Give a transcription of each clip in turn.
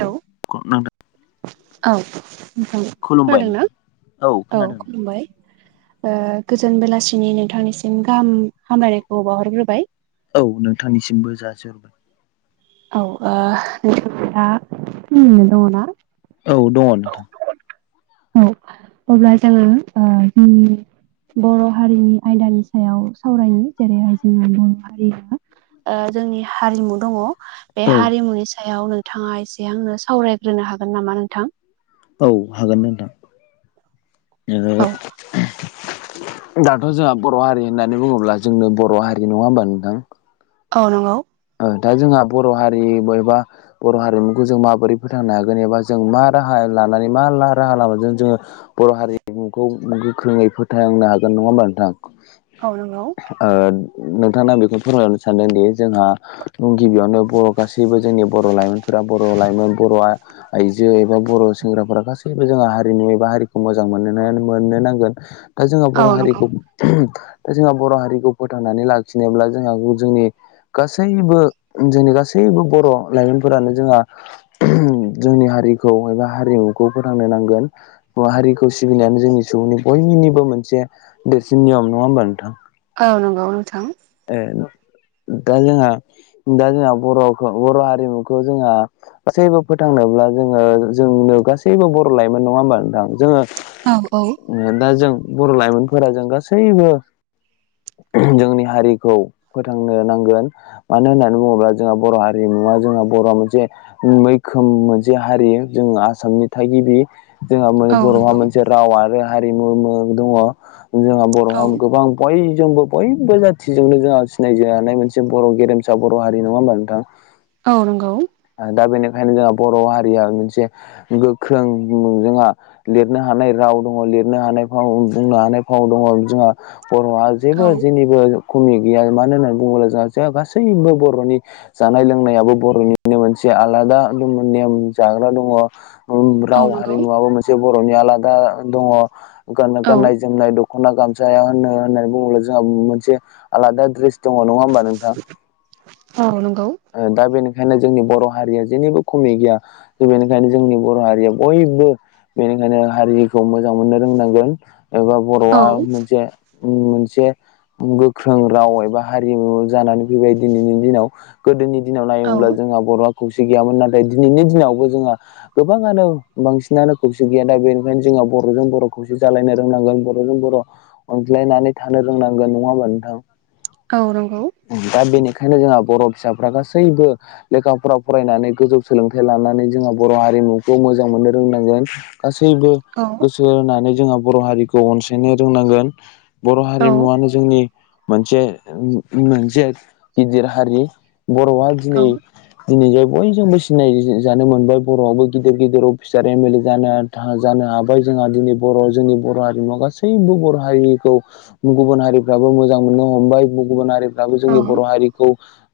Hello औ नोंथां खुलुमबाय खोनादोंना नोंथां औ खोनादों नोंथां खुलुमबाय। ओ गोजोन बेलासिनि नोंथांनिसिम गाहाम हामलायनायखौ बावहरग्रोबाय। औ नोंथांनिसिमबो जासिहरबाय। औ ओ नोंथाङा फ्रियैनो दङना? औ दङ नोंथां। औ अब्ला जोङो ओ ओम बर' हारिनि आयदानि सायाव सावरायनि। जेरैहाय जोंहा बर' हारिया ओ जोंनि हारिमु दङ। बे औ हारिमुनि सायाव नोंथाङा एसे आंनो सावरायग्रोनो हागोन नामा नोंथां? औ हागोन नोंथां। ओ औ दाथ' जोंहा बर' हारि होननानै बुङोब्ला जोंनो बर' हारि नङा होमबा नोंथां? औ नंगौ। ओ दा जोंहा बर' हारि बबेबा बर' हारिमुखौ जों माबोरै फोथांनो हागोन एबा जों मा राहा लानानै मा ला राहा लामाजों जोङो बर' हारिमुखौ गोख्रोङै फोथांनो हागोन नङा होमबा नोंथां? औ नंगौ। ओ नोंथांनो आं बेखौनो फोरमायहरनो सानदोंदि जोंहा गिबियावनो बर' गासैबो जोंनि बर' लाइमोनफोरा बर' लाइमोन बर'आ आइजो एबा बर' सेंग्राफोरा गासैबो जोंहा हारिमु एबा हारिखौ मोजां मोननोनो मोननो नांगोन। दा जोंहा औ बर' नंगौ हारिखौ दा जोंहा बर' हारिखौ फोथांनानै लाखिनोब्ला जोंहा जोंनि सैनिबो जोंनि गासैबो बर' लाइमोनफोरानो जोंहा जोंनि हारिखौ एबा हारिमुखौ फोथांनो नांगोन। बर हारिखौ सिबिनायानो जोंनि सुबुंनि बयनिनिबो मोनसे देरसिन नियम नङा होमबा नोंथां? औ नंगौ नोंथां। ए दा जोंहा दा जोंहा बर'खो बर' हारिमुखौ जोंहा गासैबो फोथांनोब्ला जोङो जोंनो गासैबो बर' लाइमोन नङा होमबा नोंथां जोङो औ औ। उम दा जों बर' लाइमोनफोरा जों गासैबो जोंनि हारि खौ फोथांनो नांगोन। मानो होननानै बुङोब्ला जोंहा बर' हारिमुवा जोंहा बर'आ मोनसे मैखोम मोनसे हारि जोङो आसामनि थागिबि। जोंहा माने औ बर'हा नंगौ मोनसे राव आरो हारिमु दङ' जोंहा बर'हा औ गोबां बयजोंबो बयबो जेन थिजोंनो जोंहा सिनायजानाय मोनसे बर' गेरेमसा बर' हारि नङा होमबा नोंथां? औ नंगौ। ओ दा बेनिखायनो जोंहा बर' हारिया मोनसे गोख्रों जोंहा लिरनो हानाय राव दङ' लिरनो हानाय फाव बुंनो हानाय फाव दङ' जोंहा बर'हा औ जेबो जेनिबो खमि गैया मानो होननानै बुङोब्ला जोंहा जेहा गासैबो बर'नि जानाय लोंनायाबो बर'नि मोनसे आलादा नेम जाग्रा दङ' ओम औ राव नंगौ हारिमुवाबो मोनसे बर'नि आलादा दङ' गान औ गाननाय जो जोमनाय दख'ना गामसाया होन होननानै बुङोब्ला जोंहा मोनसे आलादा ड्रेस दङ'। नङा होमबा नों औ नंगौ। ओ दा बेनि खायनो जोंनि बर' हारिया जेनिबो खमि गैया जों बेनिखायनो जोंनि बर' हारिया बयबो बेनिखायनो हारिखौ मोजां मोननो रोंनांगोन एबा औ बर'आ मोनसे उम मोनसे गोख्रों राव एबा हारिमु जानानै फैबाय दिनैनि दिनाव। गोदोनि दिनाव औ नायोमोब्ला जोंहा बर'आ खौसे गैयामोन नाथाय दिनैनि दिनावबो जोंहा गोबाङानो बांसिनानो खौसे गैया दा बेनिखायनो जोंहा बर'जों बर' खौसे जालायनो रोंनांगोन बर'जों बर' अनज्लायनानै थानो रोंनांगोन नङा होमबा नोंथां? औ नंगौ। दा बेनिखायनो जोंहा बर' फिसाफ्रा गासैबो लेखा फरा फरायनानै गोजौ सोलोंथाइ लानानै जोंहा बर' हारिमुखौ मोजां मोननो रोंनांगोन। गासैबो औ सो होनानै जोंहा बर' हारिखौ अनसायनो रोंनांगोन बर' औ हारिमुवानो जोंनि मोनसे मोनसे गिदिर हारि बर'आ औ दिनै दिनै जाय बयजोंबो सिनाय जानो मोनबाय बर'आवबो गिदिर गिदिर अफिसार एम एल ए जानो जानो हाबाय जोंहा दिनै बर' जोंनि बर' हारिमुवा गासैबो बर' हारिखौ गुबुन हारिफ्राबो मोजां मोननो हमबाय गुबुन हारि दाबो औ जोंनि बर' हारिखौ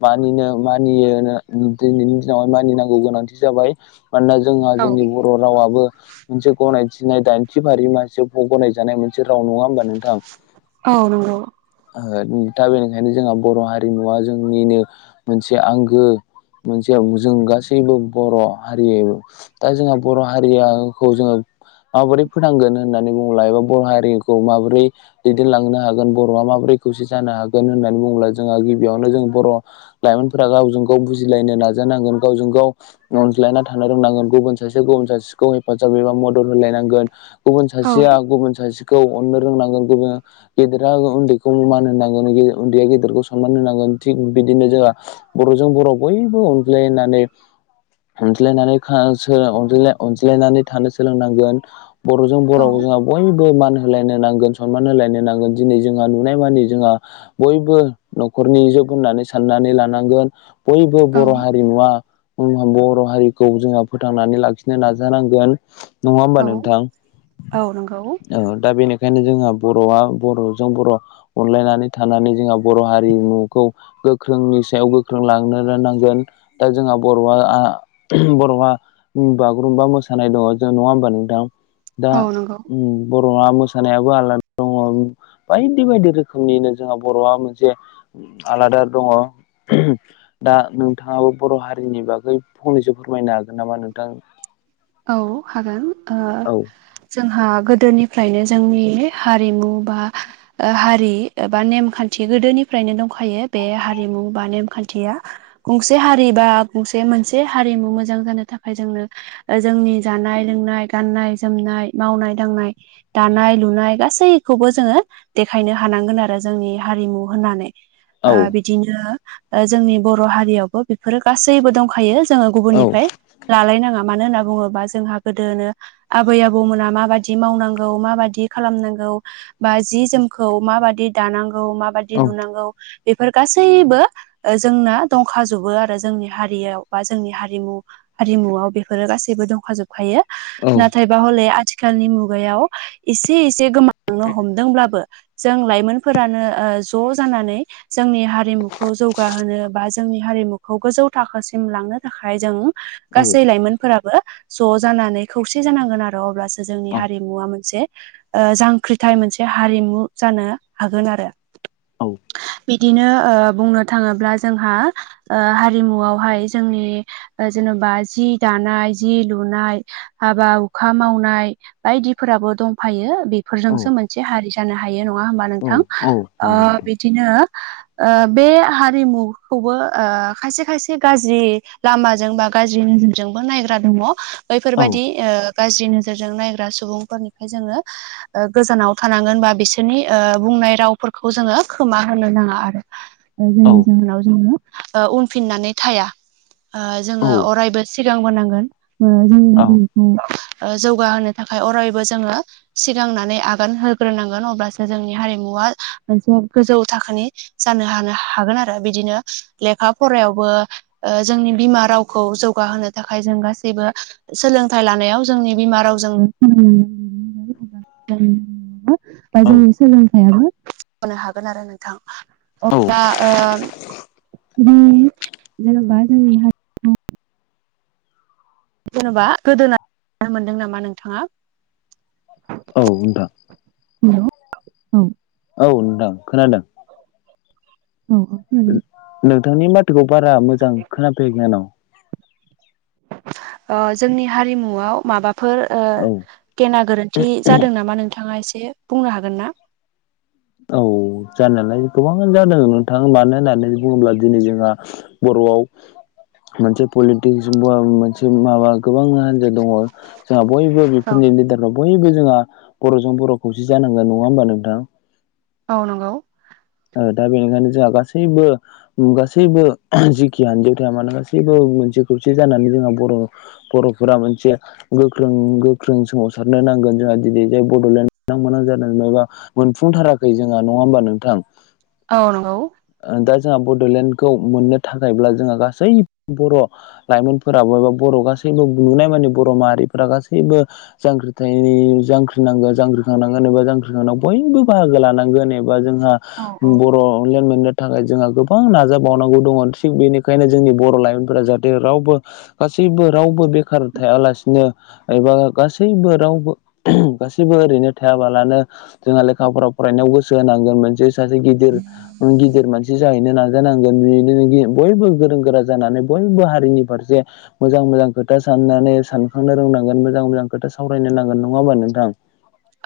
मानिनो मानियो नो दिनैनि दिनावहाय मानिनांगौ गोनांथि जाबाय मानोना जोंहा औ जोंनि ब' बर' रावाबो मोनसे गनायथिनाय दाइनथि फारि मासे गनायजानाय मोन से राव नङा होमबा नोंथां? औ नंगौ दा बेनिखायनो जोंहा बर' हारिमुवा जोंनिनो मोनसे आंगो। मोनसे जों गासैबो बर' हारि दा जोंहा बर' हारियाखौ जोङो माबोरै फोथांगोन होननानै बुंब्ला एबा बर' हारिखौ माबोरै दैदेनलांनो हागोन बर'आ माबोरै खौसे जानो हागोन होननानै बुङोब्ला जोंहा गिबियावनो जों बर' लाइमोनफोरा गावजों गाव बुजिलायनो नाजानांगोन गावजों गाव अनज्लायना थानो रोंनांगोन गुबुन सासे गुबुन सासेखौ हेफाजाब एबा मदद होलायनांगोन। गुबुन औ सासेआ गुबुन सासेखौ अननो रोंनांगोन गुबुन गेदेरा उन्दैखौ मान होनांगोन उन्दैआ गेदेरखौ सनमान होनांगोन थिग बिदिनो जोंहा बर'जों बर' बयबो अनज्लायनानै अनज्लायनानै था सो अनज्लायनानै थानो सोलोंनांगोन बर'जों बर' जोंहा बयबो मान होलायनो नांगोन सनमान होलायनो नांगोन दिनै जोंहा नुनाय माने जोंहा बयबो न'खरनि जुग होननानै साननानै लानांगोहोन बयबो औ बर' हारिमुआ उम बर' हारिखौ जोंहा फोथांनानै लाखिनो नाजानांगोन नङा होमबा औ नोंथां औ नंगौ ओ दा बेनिखायनो जोंहा बर'आ बर'जों बर' अनलायनानै थानानै जोंहा बर' हारिमुखौ गोख्रोंनि सायाव गोख्रों लाना थांनो रोंनांगोन दा जोंहा बर'आ आं उम बर'आ उम बागुरुम्बा मोसानाय दङ जों नङा होमबा नोंथां दा औ नंगौ उम बर'आ मोसानायाबो आलादा दं उम बायदि बायदि रोखोमनिनो जोंहा बर'आ मोनसे आलादा दङ उम दा नोंथांआबो बर' हारिनि बागै फंनैसो फोरमायनो हागोन नामा नोंथां? औ हागोन ओ औ जोंहा गोदोनिफ्रायनो जोंनि हारिमु बा ओ हारि एबा नेमखान्थि गोदोनिफ्रायनो दंखायो बे हारिमु बा नेमखान्थिआ गंसे हारि बा गंसे मोनसे हारिमु मोजां जानो थाखाय जोंनो ओ जोंनि जानाय लोंनाय गाननाय जोमनाय मावनाय दांनाय दानाय लुनाय गासैखौबो जोङो देखायनो हानांगोन आरो जोंनि हारिमु होननानै औ ओ बिदिनो ओ जोंनि बर' हारिआवबो बेफोरो गासैबो दंखायो जोङो औ गुबुननिफ्राय लालायनांआ मानो होना बुं बुङोबा जोंहा गोदोनो आबै आबौमोना माबादि मावनांगौ माबादि खालामनांगौ बा जि जोमखौ माबादि दानांगौ माबादि लुनांगौ हो बेफोर गासैबो ओ जोंना दंखाजोबो आरो जोंनि हारिआव बा जोंनि हारिमु बे हारिमुआव बेफोरो गासै‌ गासैबो दंखाजोब खायो औ हो‌ नाथायबा हले आथिखालनि मुगायाव एसेसे गोमा लांनो हमदोंब्लाबो जों लाइमोनफोरानो ओ ज' जानानै जोंनि हारिमुखौ जौगाहोनो बा जोंनि हारिमुखौ गोजौ थाखोसिम लांनो थाखाय जों गासै औ लाइमोनफोराबो ज'जानानै खौसे जानांगोन आरो अब्लासो जोंनि औ हारिमुआ मोनसे ओ जांख्रिथाय मोनसे हारिमु जानो हागोन आरो ओम बिदिनो ओ बुंनो थाङोब्ला जोंहा हारिमुआवहाय जोंनि जेनोबा जि दानाय जि लुनाय हो हाबा हुखा मावनाय बायदिफोराबो दंफायो बे फोरजोंसो मोनसे हारि जानो हायो नङा होमबा औ नोंथां औ ओ नंगौ नोंथां बिदिनो ओ बे हारिमुखौबो ओ खायसे खायसे गाज्रि लामाजों बा गाज्रि नोजोरजोंबो नायग्रा दङ हो औ बैफोरबादि ओ गाज्रि नोजोरजों नायग्रा सुबुंफोर जोङो ओ गोजानाव थानांगोन बा बिसोरनि बुंनाय रावफोरखौ जोङो खोमा होनो नाङा आरो [inaudible] औ जायनि जाहोनाव ओ जोङो उनफिननानै थाया जोङो अरायबो सिगांबोनांगोन ओ जोंनि औ हारिमखौ ओ जौगाहोनो थाखाय अरायबो जोङो सिगांनानै आगान होग्रोनांगोन अब्लासो जोंनि हारिमुआ मोनसे गोजौ थाखोनि जानो हानो हागोन आरो बिदिनो लेखा फरायावबो ओ‌ जोंनि बिमा रावखौ जौगाहोनो थाखाय जों गासैबो जेबो सोलोंथाइ लानायाव जोंनि बिमा रावजों [unintelligible] बा जोंनि औ सोलोंथाइयाबो मावनो हागोन आरो नोंथां औ आ ओ बै जेनेबा जोंनि जेन'बा गोदोना मोनदों नामा नोंथाङा। औ नोंथां हेलौ औ औ नोंथां खोनादों। औ औ नोंथांनि माथोखौ बारा मोजां खोनाफैयाखै आंनाव ओ जोंनि हारिमुआव माबाफोर ओ औ गेना गोरोन्थि जादों नामा नोंथाङा एसे बुंनो हागोन ना औ जानायालाय गोबाङानो जादों नोंथां मानो होननानै बुङोब्ला दिनै जोंहा बर'आव मोनसे पलिटिसजोंबो आं मोनसे माबा गोबां हान्जा दङ जोंहा बयबो औ बेफोरनि लिदाराव बयबो जोंहा बर'जों बर' खौसे जानांगोन नङा होमबा नोंथां। औ नंगौ ओ दा बेनिखायनो जोंहा गासैबो उम गासैबो जिखि आनजायाव थाया मानो गासैबो मोनसे खौसे जानानै जोंहा बर' बर'फोरा मोनसे गोख्रों गोख्रों सोमावसारनो नांगोन जोंहा दिनै जे बड'लेण्ड नां मोनां जादों नंआबा मोनफुंथाराखै जोंहा नङा होमबा नोंथां। औ नंगौ। ओ दा जोंहा बड'लेण्डखौ मोननो थाखायब्ला जोंहा गासै बर' लाइमोनफोरा बयबो बर' गासैबो नुनाय माने बर' माहारिफोरा गासैबो जांख्रिथायनि जांख्रिनांगोन जांख्रिखांनांगोन एबा जांख्रिखांनायाव बयबो बाहागो लानांगोन ए बा जोंहा औ बर' लें नो थाखाय जोंहा गोबां नाजाबावनांगौ दङ' थिग बेनिखायनो जोंनि बर' लाइमोनफोरा जाहाथे रावबो गासैबो रावबो बेखार थायालासिनो एबा गासैबो रावबो गासैबो ओरैनो थायाबालानो जोंहा लेखाफोराव फरायनायाव गोसो होनांगोन मोनसे सासे गिदिर ओं गिदिर मानसि जाहैनो नाजानांगोन बिनो नोंनि बयबो गोरों गोरा जानानै बयबो हारिनि फारसे मोजां मोजां खोथा साननानै सानखांनो रोंनांगोन मोजां मोजां खोथा सावरायनो नांगोन नङा होमबा नोंथां।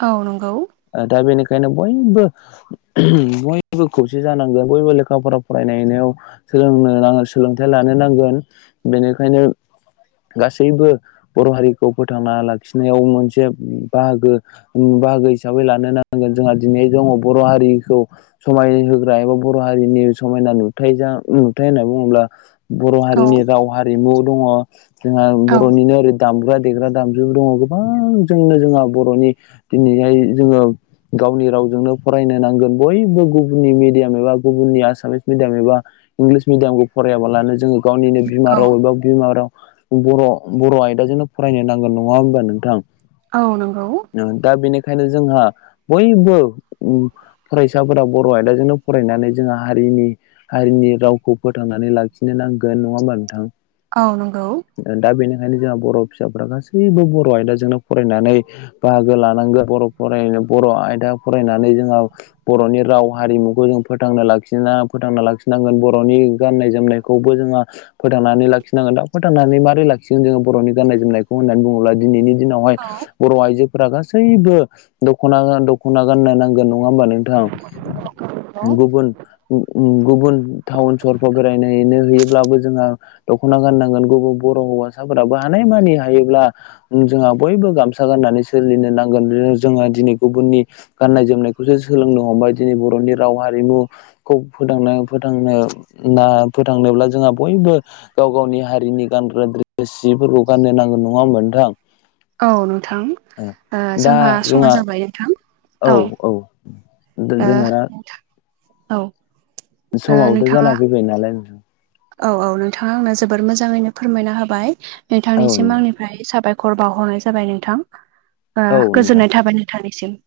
औ नंगौ। ओ दा बेनिखायनो बयबो बयबो खौसे जानांगोन बयबो लेखा फरा फरायनायनायाव सोलोंनो नाङो सोलोंथाइ लानो नांगोन। बेनिखायनो गासैबो बर' हारिखौ फोथांना लाखिनायाव मोनसे बाहागो उम बाहागो हिसाबै लानो नांगोन जोंहा दिनै दङ' बर' हारिखौ समाय होग्रा एबा बर' हारिनि समायना नुथाय जा नुथाय होनना बुङोब्ला बर' औ हारिनि राव हा रिमु दङ' जोंहा औ बर'निनो ओरै दामग्रा देग्रा दामजु दङ' गोबां जोंनो जोंहा बर'नि दिनैहाय जोङो गावनि रावजोंनो फरायनो नांगोन बयबो गु बुननि मिडियाम एबा गुबुननि आसामामिस मिडियाम एबा इंलिस मिडियामखौ फरायाबालानो जोङो गावनिनो बिमा औ राव एबा बिमा राव। बर' बर' आयदाजोंनो फरायनो नांगोन नङा होमबा नोंथां। औ नंगौ। नो दा बेनिखायनो जोंहा बयबो फरायसाफोरा बर' आयदाजोंनो फरायनानै जोंहा हारिनि हारिनि रावखौ फोथांनानै लाखिनो नांगोन नङा होमबा नोंथां? औ नंगौ। दा बेनिखायनो जोंहा बर' फिसाफोरा गासैबो बर' आयदाजोंनो फरायनानै बाहागो लानांगोन बर' फराय बर' आयदा फरायनानै जोंहा बर'नि राव हारिमुखौ जों फोथांना लाखिना फोथांना लाखिनांगोन बर'नि गाननाय जोमनायखौबो जोंहा फोथांनानै लाखिनांगोन दा फोथांनानै मारै लाखिगोन जोङो बर'नि गाननाय जोमनायखौ होननानै बुङोब्ला दिनैनि दिनावहाय औ बर' आइजोफोरा गासैबो दख'ना गा दख'ना गाननो नांगोन नङा होमबा नोंथां? [inaudible] गुबुन गु-गुबुन टाउन सहरफ्राव बेरायनायनो होयोब्लाबो जोंहा दख'ना गाननांगोन गुबुन बर' हौवासाफोराबो हानाय मानि हायोब्ला जोंहा बयबो गामसा गाननानै सोलिनो नांगोन जोङो दिनै गुबुननि गाननाय जोमनायखौसो सोलोंनो हमबाय दिनै बर'नि राव हारिमु खौ फोथांनो फोथांनो बा फोथांनोब्ला जोंहा बयबो गाव गावनि हारिनि गानग्रा द्रेस जिफोरखौ गाननो नांगोन नङा होनबा नोंथां? औ नोंथां ओ जोंहा समा जाबाय नोंथां। औ ओ जोंहा दा नोथां औ। ओ समाबोथ' जाना नोंथाङा फैबाय नालाय नोंथां। औ औ नोंथाङा आंनो जोबोर मोजाङैनो फोरमायना होबाय औ नोंथांनिसिम नोंथां आंनिफ्राय साबाय खर बावहरनाय जाबाय नोंथां ओ औ नोंथां गोजोननाय थाबाय नोंथांनिसिम।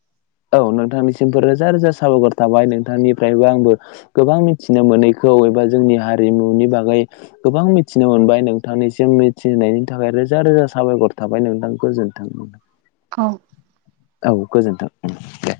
औ नोंथांनिसिमबो रोजा रोजा साबायखर थाबाय नोंथांनिफ्रायबो आंबो गोबां मिन्थिनो मोनैखौ एबा जोंनि हारिमुनि बागै गोबां मिन्थिनो मोनबाय नोंथांनिसिम मिथिनायनि थाखाय रोजा रोजा साबायखर थाबाय नोंथां गोजोन्थों। औ औ गोजोन्थों उम दे।